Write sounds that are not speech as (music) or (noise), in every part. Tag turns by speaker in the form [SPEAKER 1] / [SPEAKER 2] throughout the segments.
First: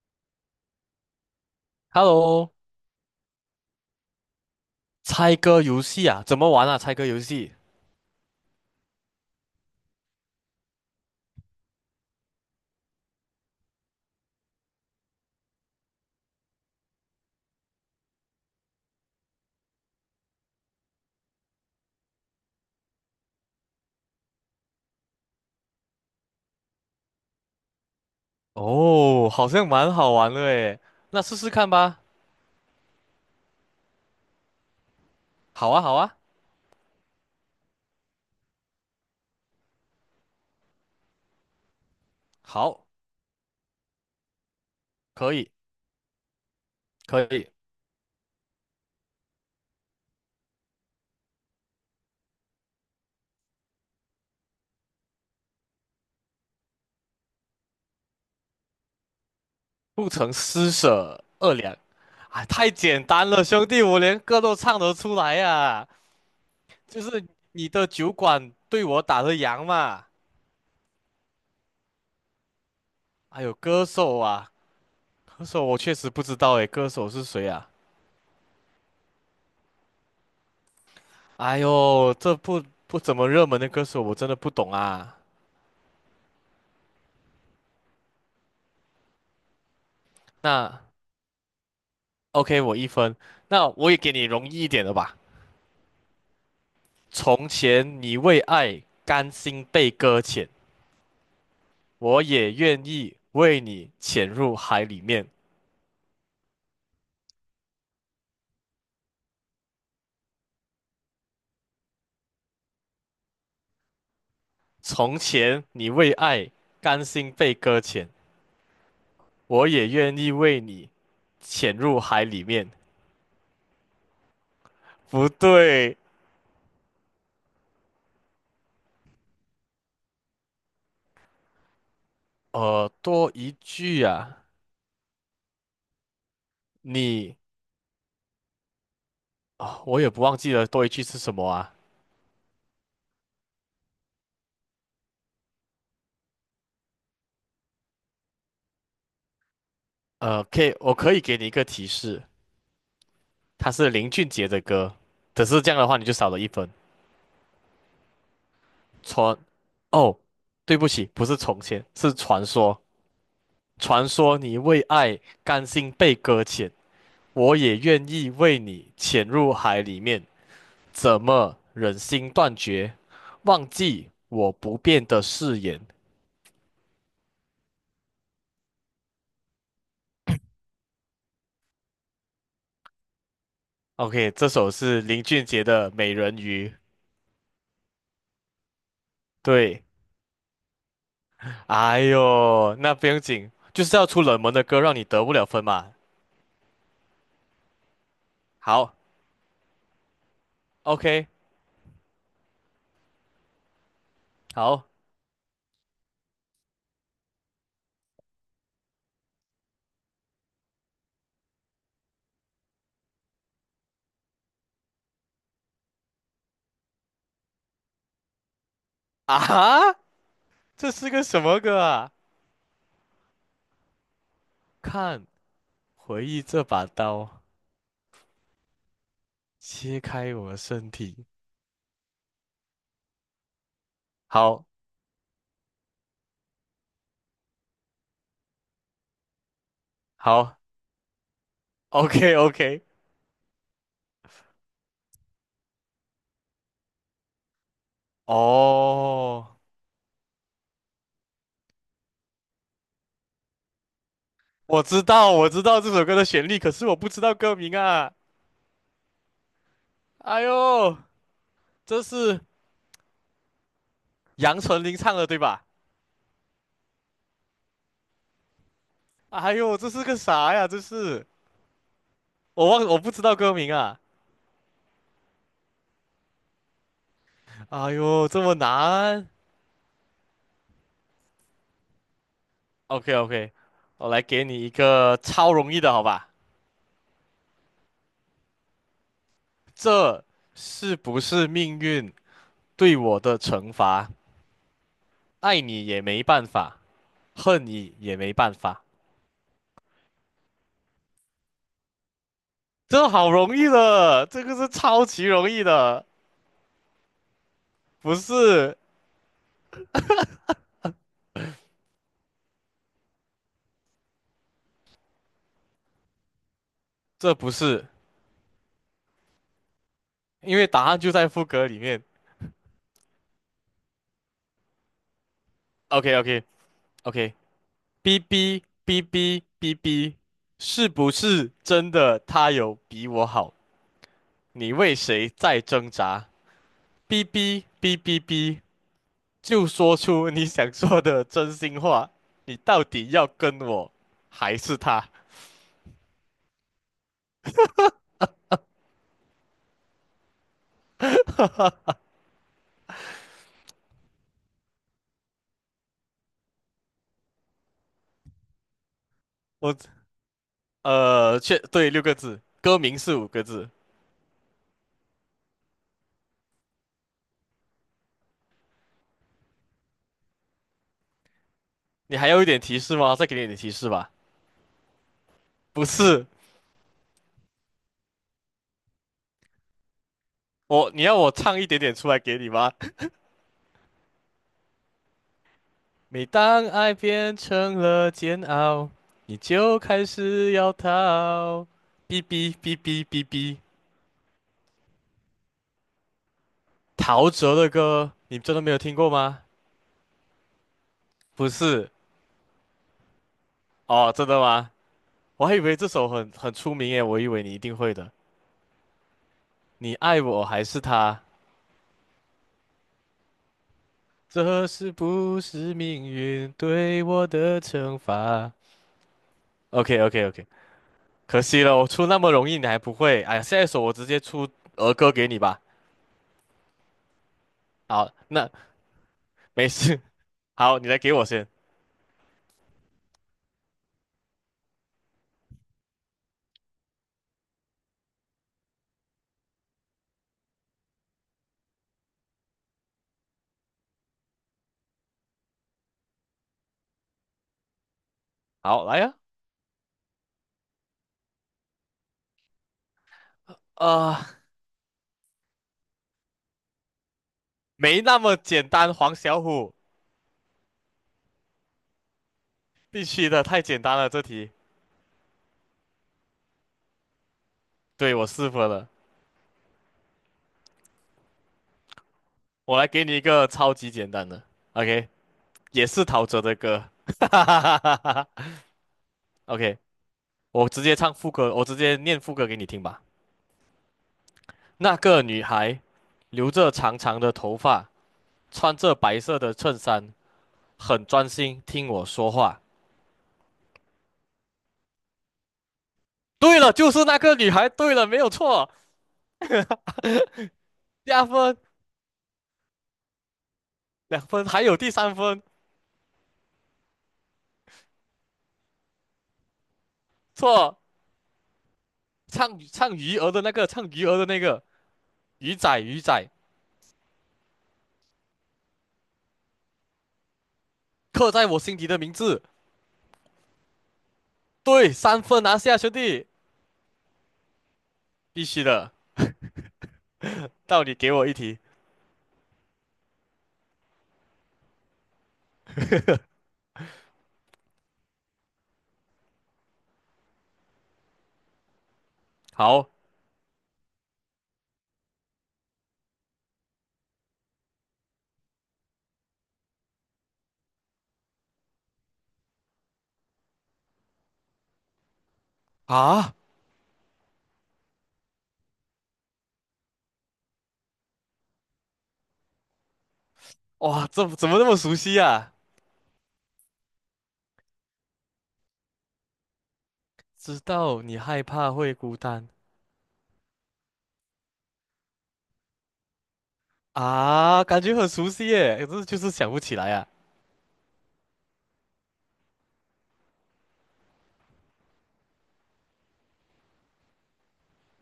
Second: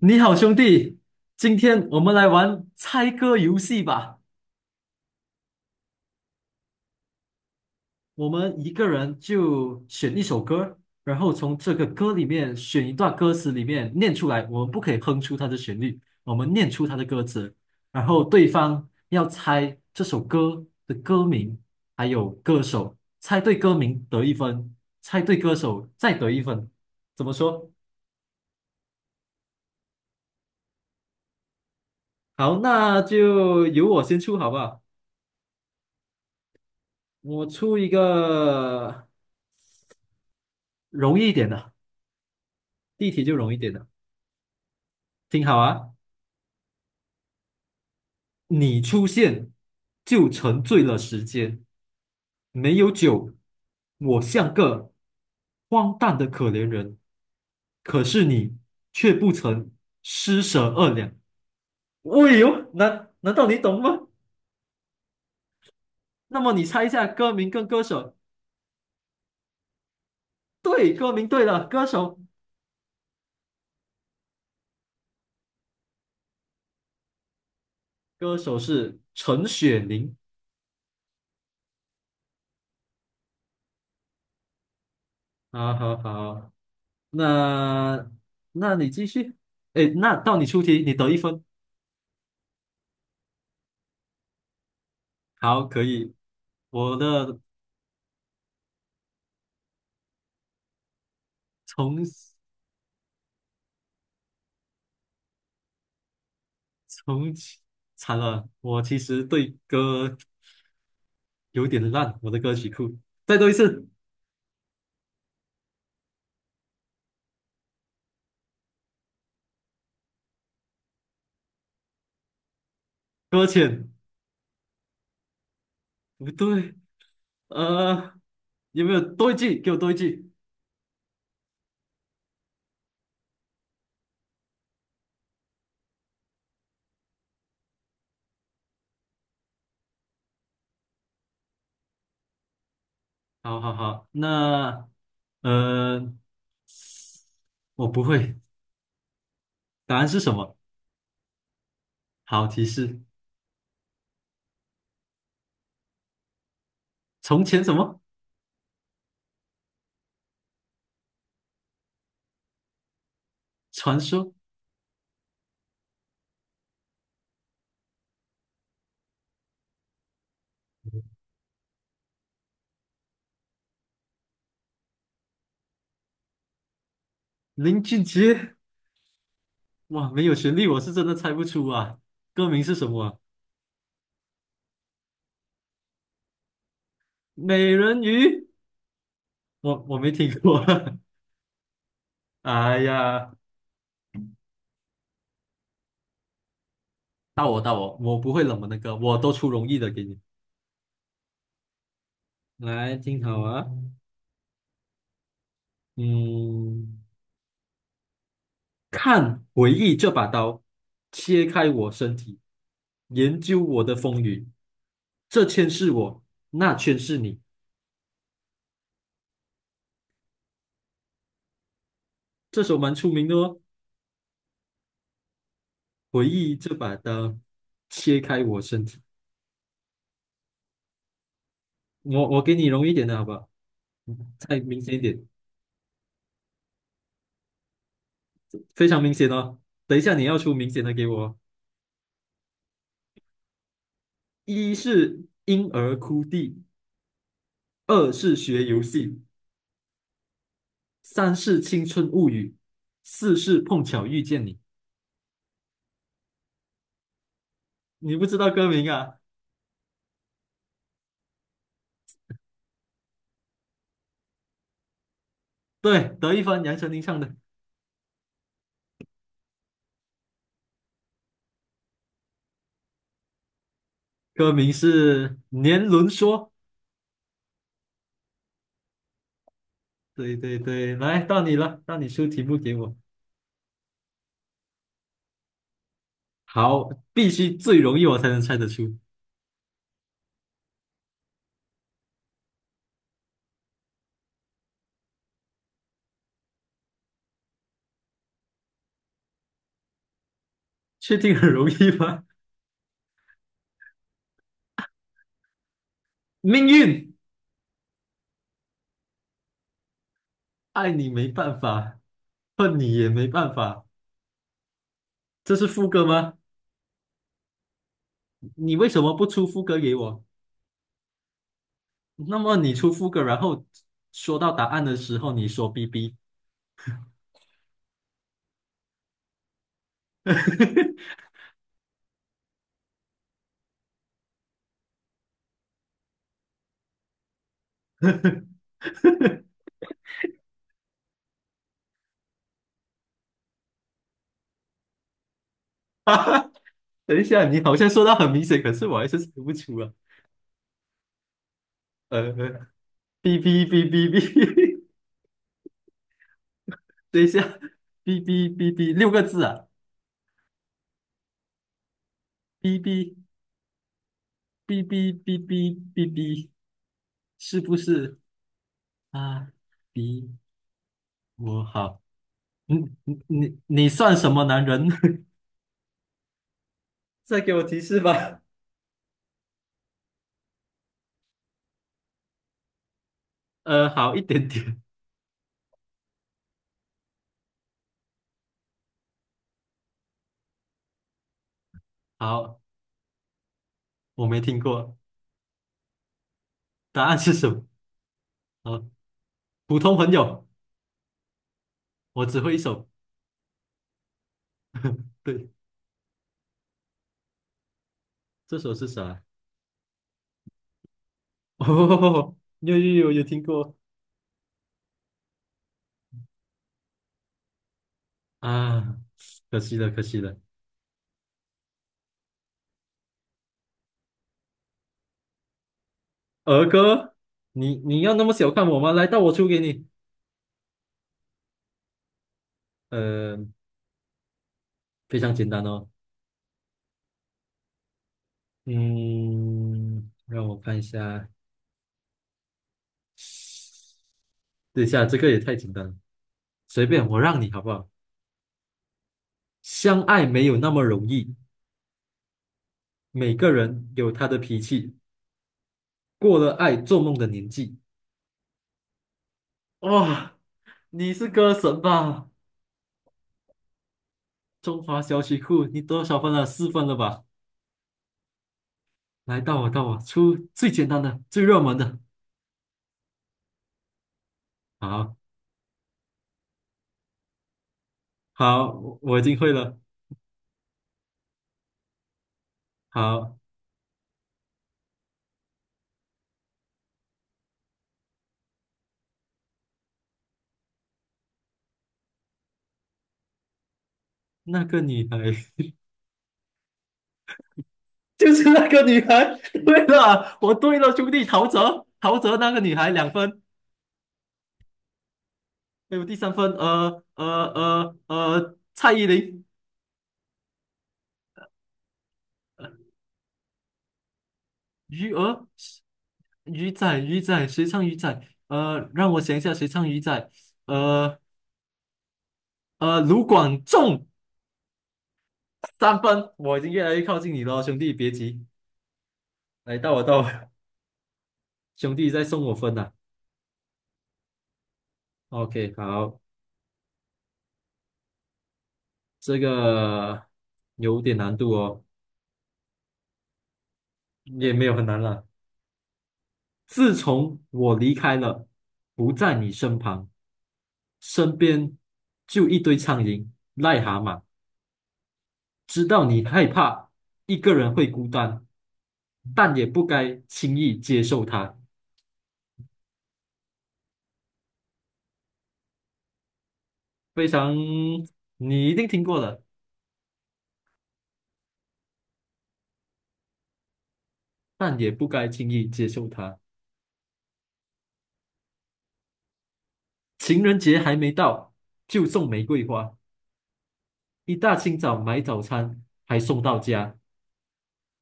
[SPEAKER 1] 你好，兄弟，今天我们来
[SPEAKER 2] Hello，
[SPEAKER 1] 玩猜歌游戏吧。
[SPEAKER 2] 猜歌游戏啊，怎么玩啊？猜歌游戏
[SPEAKER 1] 我们一个人就选一首歌，然后从这个歌里面选一段歌词里面念出来。我们不可以哼出它的旋律，我们念出它的歌词，然后对方要猜这首歌的歌名还有歌手，猜对歌名得一分，猜对歌手再得一分。怎么说？
[SPEAKER 2] 哦，好像蛮好玩的诶，那试试看吧。
[SPEAKER 1] 好，那就由我先出好不好？
[SPEAKER 2] 好啊，好啊，
[SPEAKER 1] 我出一个容易一点的。
[SPEAKER 2] 好，
[SPEAKER 1] 第一题就容易点了，
[SPEAKER 2] 可
[SPEAKER 1] 听
[SPEAKER 2] 以，
[SPEAKER 1] 好啊！
[SPEAKER 2] 可以，
[SPEAKER 1] 你出现就沉醉了时间，没有酒，我像个荒诞的可怜人，可是你却不曾
[SPEAKER 2] 不曾
[SPEAKER 1] 施舍
[SPEAKER 2] 施
[SPEAKER 1] 二两。
[SPEAKER 2] 舍二两，
[SPEAKER 1] 喂
[SPEAKER 2] 啊，太
[SPEAKER 1] 呦，
[SPEAKER 2] 简
[SPEAKER 1] 难
[SPEAKER 2] 单
[SPEAKER 1] 难
[SPEAKER 2] 了，
[SPEAKER 1] 道你
[SPEAKER 2] 兄
[SPEAKER 1] 懂
[SPEAKER 2] 弟，我
[SPEAKER 1] 吗？
[SPEAKER 2] 连歌都唱得出来呀、啊。
[SPEAKER 1] 那么你猜一
[SPEAKER 2] 就
[SPEAKER 1] 下
[SPEAKER 2] 是
[SPEAKER 1] 歌名跟
[SPEAKER 2] 你
[SPEAKER 1] 歌
[SPEAKER 2] 的酒
[SPEAKER 1] 手？
[SPEAKER 2] 馆对我打的烊嘛。
[SPEAKER 1] 对，歌名对了，歌手
[SPEAKER 2] 哎呦，歌手啊，歌手我确实不知道诶，歌手是谁啊？
[SPEAKER 1] 歌手是陈雪凝。
[SPEAKER 2] 哎呦，这不怎么热门的歌手，我真的不懂啊。
[SPEAKER 1] 好好好，那那你继续。哎，那到你出
[SPEAKER 2] 那。
[SPEAKER 1] 题，你得一分。
[SPEAKER 2] OK，我一分。那我也给你容易一点的吧。
[SPEAKER 1] 好，可以。我的
[SPEAKER 2] 从前你为爱甘心被搁浅，我
[SPEAKER 1] 从
[SPEAKER 2] 也愿意为你潜入海里面。
[SPEAKER 1] 从惨了，我其实对歌有点烂，我的歌曲库。再多一次，
[SPEAKER 2] 从前你为爱甘心被搁浅，我也愿意为你潜入海里面。
[SPEAKER 1] 搁浅，
[SPEAKER 2] 不对，
[SPEAKER 1] 不对，呃，有没有多一句？给我多一句。
[SPEAKER 2] 多一句啊，你啊、我也不忘记了多一句是什么啊。
[SPEAKER 1] 好好好，那呃，我不会，答案是什么？
[SPEAKER 2] 可以，我可以给你一个提示，
[SPEAKER 1] 好，提示：
[SPEAKER 2] 它是林俊杰的歌。只是这样的话，你就少了一分。
[SPEAKER 1] 从前什么
[SPEAKER 2] 传，哦，对不起，不是从前，是传说。
[SPEAKER 1] 传
[SPEAKER 2] 传
[SPEAKER 1] 说？
[SPEAKER 2] 说你为爱甘心被搁浅，我也愿意为你潜入海里面。怎么忍心断绝，忘记我不变的誓言
[SPEAKER 1] 林俊杰？哇，没有旋律，我是真的猜不出啊。歌名是什么啊
[SPEAKER 2] ？OK，这首是林俊杰的《美人鱼》。
[SPEAKER 1] 美人鱼？
[SPEAKER 2] 对，
[SPEAKER 1] 我没听过。(laughs)
[SPEAKER 2] 哎呦，
[SPEAKER 1] 哎
[SPEAKER 2] 那不用
[SPEAKER 1] 呀。
[SPEAKER 2] 紧，就是要出冷门的歌，让你得不了分嘛。
[SPEAKER 1] 到我到我，我不会冷门的
[SPEAKER 2] 好
[SPEAKER 1] 歌，我都出容易的给你。
[SPEAKER 2] ，OK，
[SPEAKER 1] 来，听好啊，
[SPEAKER 2] 好
[SPEAKER 1] 嗯，看回忆这把刀，切开我身体，研究我的风雨，这圈是我，那圈是你。
[SPEAKER 2] 啊，这是个什么歌啊？
[SPEAKER 1] 这首蛮出名的哦，
[SPEAKER 2] 看。回
[SPEAKER 1] 回
[SPEAKER 2] 忆
[SPEAKER 1] 忆
[SPEAKER 2] 这
[SPEAKER 1] 这
[SPEAKER 2] 把
[SPEAKER 1] 把刀，
[SPEAKER 2] 刀
[SPEAKER 1] 切开我身体。
[SPEAKER 2] 切开我的身体。
[SPEAKER 1] 我给你容易一点的好不好？再
[SPEAKER 2] 好，
[SPEAKER 1] 明显一点，非常明显哦。等一下你要出
[SPEAKER 2] 好
[SPEAKER 1] 明显的给我哦。
[SPEAKER 2] ，OK OK。
[SPEAKER 1] 一是婴儿哭地，二
[SPEAKER 2] (laughs)
[SPEAKER 1] 是学游戏。
[SPEAKER 2] 哦，
[SPEAKER 1] 三是青春物语，四是碰巧遇见你。
[SPEAKER 2] 我知道，我知道这首歌的旋律，可是我不知道歌名啊。
[SPEAKER 1] 你不知道歌名啊？
[SPEAKER 2] 哎呦，这是杨丞琳唱的对吧？
[SPEAKER 1] 对，德一帆、杨丞琳唱的，
[SPEAKER 2] 哎呦，这是个啥呀？这是我忘，我不知道歌名啊。
[SPEAKER 1] 歌名是《年轮说》。
[SPEAKER 2] 哎呦，这么难。
[SPEAKER 1] 对对对，来到你了，到你出题目给我。
[SPEAKER 2] OK OK，我来给你一个超容易的，好吧？
[SPEAKER 1] 好，必须最容易我才能猜得出，
[SPEAKER 2] 这是不是命运对我的惩罚？爱你也没办法。恨你也没办法。
[SPEAKER 1] 确定很容易吗？
[SPEAKER 2] 这好容易的，这个是超级容易的，
[SPEAKER 1] 命运，
[SPEAKER 2] 不是，
[SPEAKER 1] 爱你没办法，恨你也没办法。这是副歌吗？
[SPEAKER 2] 这不是，
[SPEAKER 1] 你为什么不出副歌给我？
[SPEAKER 2] 因为答案就在副歌里面。
[SPEAKER 1] 那么你出副歌，然后说到答案的时候，你说 "bb"。
[SPEAKER 2] OK OK OK，b BB BB B B B，是不
[SPEAKER 1] (laughs)
[SPEAKER 2] 是真的他有比我好？你为谁在挣扎？b b BB B B，就说出你想说的真心话。你到底要跟我还是他？
[SPEAKER 1] (laughs) 等一下，你好像说到很明显，可是我还是猜不出啊。呃，哔哔哔哔哔，(laughs) 等一下，哔哔哔哔，6个字啊，
[SPEAKER 2] 我确对六个字，歌
[SPEAKER 1] 哔
[SPEAKER 2] 名是
[SPEAKER 1] 哔
[SPEAKER 2] 五个字。
[SPEAKER 1] 哔哔哔哔哔哔，是不是啊？比我好，
[SPEAKER 2] 你还有一点
[SPEAKER 1] 你
[SPEAKER 2] 提示吗？
[SPEAKER 1] 你
[SPEAKER 2] 再给你一点
[SPEAKER 1] 你
[SPEAKER 2] 提示
[SPEAKER 1] 你
[SPEAKER 2] 吧。
[SPEAKER 1] 算什么男人？
[SPEAKER 2] 不是
[SPEAKER 1] (laughs) 再给我提示吧。
[SPEAKER 2] 我，你要我唱一点点出来给你吗？(laughs)
[SPEAKER 1] 好一点点，
[SPEAKER 2] 每当爱变成了煎熬，你就开始要逃。哔哔
[SPEAKER 1] 好，
[SPEAKER 2] 哔哔哔哔，
[SPEAKER 1] 我没听过，答案
[SPEAKER 2] 陶
[SPEAKER 1] 是什
[SPEAKER 2] 喆
[SPEAKER 1] 么？
[SPEAKER 2] 的歌，你真的没有
[SPEAKER 1] 好，
[SPEAKER 2] 听过吗？
[SPEAKER 1] 普通朋友，
[SPEAKER 2] 不是
[SPEAKER 1] 我只会一首，
[SPEAKER 2] 哦，真的吗？我
[SPEAKER 1] 对，
[SPEAKER 2] 还以为这首很出名耶，我以为你一定会的。
[SPEAKER 1] 这首是啥？
[SPEAKER 2] 你爱我还是他？
[SPEAKER 1] (laughs) 哦，有有有有听过。
[SPEAKER 2] 这是不是命运对我的惩罚
[SPEAKER 1] 啊，可惜了，
[SPEAKER 2] ？OK
[SPEAKER 1] 可惜
[SPEAKER 2] OK
[SPEAKER 1] 了。
[SPEAKER 2] OK，可惜了，我出那么容易你还不会。哎呀，下一首我直接出儿歌给你吧。
[SPEAKER 1] 儿歌，你
[SPEAKER 2] 好，
[SPEAKER 1] 要那么
[SPEAKER 2] 那
[SPEAKER 1] 小看我吗？来到我出给
[SPEAKER 2] 没
[SPEAKER 1] 你。
[SPEAKER 2] 事。(laughs) 好，你来给我先。
[SPEAKER 1] 呃，非常简单哦。嗯，让我看一下，等一下，这个也太简单了，随便我让你好不好？
[SPEAKER 2] 好，来呀、
[SPEAKER 1] 相爱没有那么容易，每个人有
[SPEAKER 2] 啊。呃，
[SPEAKER 1] 他的脾气，过了爱做梦的年纪。
[SPEAKER 2] 没那么简单，黄小虎，
[SPEAKER 1] 哇、你是歌神吧？
[SPEAKER 2] 必须的，太简单了这题。
[SPEAKER 1] 中华小曲库，你多少分了？4分了吧？
[SPEAKER 2] 对，我试过了。
[SPEAKER 1] 来，到我，到我，出最简单的、最热门的。
[SPEAKER 2] 我来给你一个超级简单的，OK，
[SPEAKER 1] 好。
[SPEAKER 2] 也是陶喆的歌。(laughs) 哈哈哈哈哈哈
[SPEAKER 1] 好，我已经会
[SPEAKER 2] OK，
[SPEAKER 1] 了。
[SPEAKER 2] 我直接唱副歌，我直接念副歌给你听吧。
[SPEAKER 1] 好，
[SPEAKER 2] 那个女孩，留着长长的头发，穿着白色的衬衫。很专心听我说话。
[SPEAKER 1] 那个女孩
[SPEAKER 2] 对了，就是那个女孩。对了，没
[SPEAKER 1] (laughs)
[SPEAKER 2] 有
[SPEAKER 1] 就是那
[SPEAKER 2] 错。
[SPEAKER 1] 个女孩。对了，我对了，兄
[SPEAKER 2] 加
[SPEAKER 1] 弟，陶
[SPEAKER 2] 分
[SPEAKER 1] 喆，陶喆那个女孩2分，
[SPEAKER 2] 两分，还有第三分
[SPEAKER 1] 还有第三分，蔡依林，
[SPEAKER 2] 错。唱唱鱼儿的那个，唱鱼儿的那个，
[SPEAKER 1] 鱼儿，
[SPEAKER 2] 鱼仔鱼仔，
[SPEAKER 1] 鱼仔，鱼仔，谁唱鱼仔？让我想一下，谁唱鱼仔？呃
[SPEAKER 2] 刻在我心底的名字。
[SPEAKER 1] 卢广仲
[SPEAKER 2] 对，三分拿下，兄
[SPEAKER 1] 三
[SPEAKER 2] 弟，
[SPEAKER 1] 分，我已经越来越靠近你了，兄弟，别急，
[SPEAKER 2] 必须的。
[SPEAKER 1] 来到我到我，
[SPEAKER 2] 到你给我一题。
[SPEAKER 1] 兄弟在送我分了。OK，好。这个有点难度哦，
[SPEAKER 2] 好
[SPEAKER 1] 也没有很难了。自从我离开了，不在你身旁，身边就一堆苍蝇、癞蛤蟆。知道你
[SPEAKER 2] 啊，
[SPEAKER 1] 害怕一个人会孤单，但也不该轻易接受它。
[SPEAKER 2] 哇，这怎么那么熟悉啊？
[SPEAKER 1] 非常，你一定听过了，
[SPEAKER 2] 知道你害怕会孤单
[SPEAKER 1] 但也不该轻易接受它。
[SPEAKER 2] 啊，感觉很熟悉耶，可是就是想不起来啊。
[SPEAKER 1] 情人节还没到，就送玫瑰花；一大清早买早餐，还送到家。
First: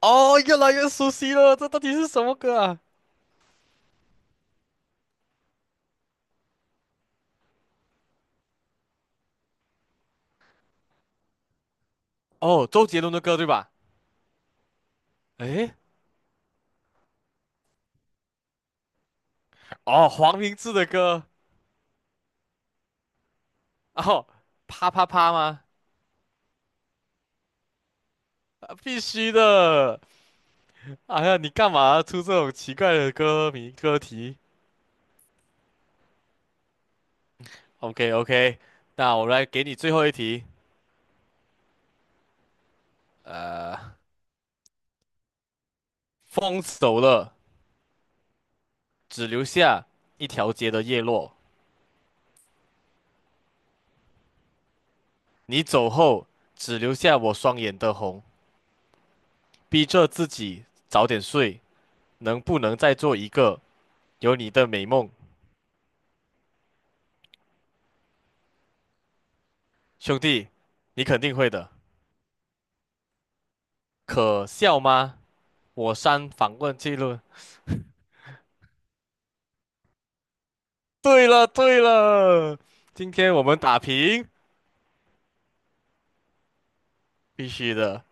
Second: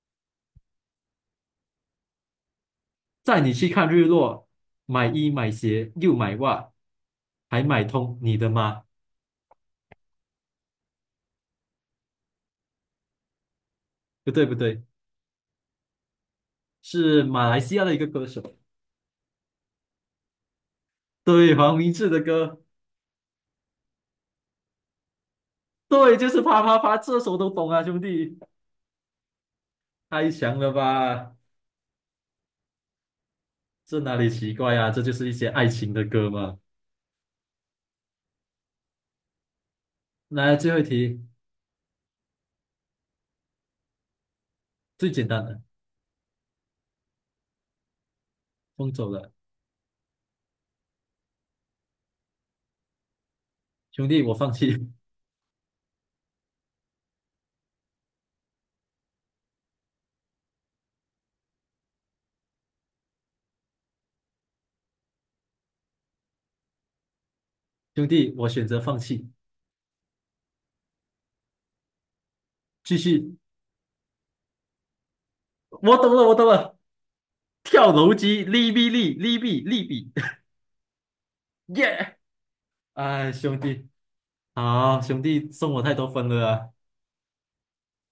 [SPEAKER 2] 哦，越来越熟悉了，这到底是什么歌啊？
[SPEAKER 1] 带你去看日落，买衣买鞋又买袜，还买通你的妈。
[SPEAKER 2] 哦，周杰伦的歌对吧？
[SPEAKER 1] 不对不对，
[SPEAKER 2] 诶，
[SPEAKER 1] 是马来西亚的一个歌手，
[SPEAKER 2] 哦，黄明志的歌，
[SPEAKER 1] 对，黄明志的歌，
[SPEAKER 2] 哦，啪啪啪吗？
[SPEAKER 1] 对，就是啪啪啪，这首都懂啊，兄弟，
[SPEAKER 2] 啊必须的。
[SPEAKER 1] 太强了
[SPEAKER 2] 哎
[SPEAKER 1] 吧？
[SPEAKER 2] 呀，你干嘛出这种奇怪的歌名歌
[SPEAKER 1] 这哪里
[SPEAKER 2] 题
[SPEAKER 1] 奇怪啊？这就是一些爱情的歌嘛。
[SPEAKER 2] ？OK OK，那我来给你最后一题。
[SPEAKER 1] 来，最后一题，
[SPEAKER 2] 呃，
[SPEAKER 1] 最简单的，
[SPEAKER 2] 风走了，
[SPEAKER 1] 风走
[SPEAKER 2] 只
[SPEAKER 1] 了，
[SPEAKER 2] 留下一条街的叶落；
[SPEAKER 1] 兄弟，我放弃，
[SPEAKER 2] 你走后，只留下我双眼的红。逼着自己早点睡，能不能再做一个有你的美梦？
[SPEAKER 1] (laughs) 兄弟，我选择放弃，
[SPEAKER 2] 兄弟，你肯定会的。
[SPEAKER 1] 继续，
[SPEAKER 2] 可笑吗？我
[SPEAKER 1] 我懂了，
[SPEAKER 2] 删
[SPEAKER 1] 我懂
[SPEAKER 2] 访问
[SPEAKER 1] 了，
[SPEAKER 2] 记录。
[SPEAKER 1] 跳楼机，利弊利，利弊利弊，
[SPEAKER 2] 对了
[SPEAKER 1] (laughs)
[SPEAKER 2] 对
[SPEAKER 1] 耶！
[SPEAKER 2] 了，今
[SPEAKER 1] 哎，
[SPEAKER 2] 天我们
[SPEAKER 1] 兄
[SPEAKER 2] 打
[SPEAKER 1] 弟，
[SPEAKER 2] 平，
[SPEAKER 1] 好，兄弟送我太多分了啊
[SPEAKER 2] 必须的。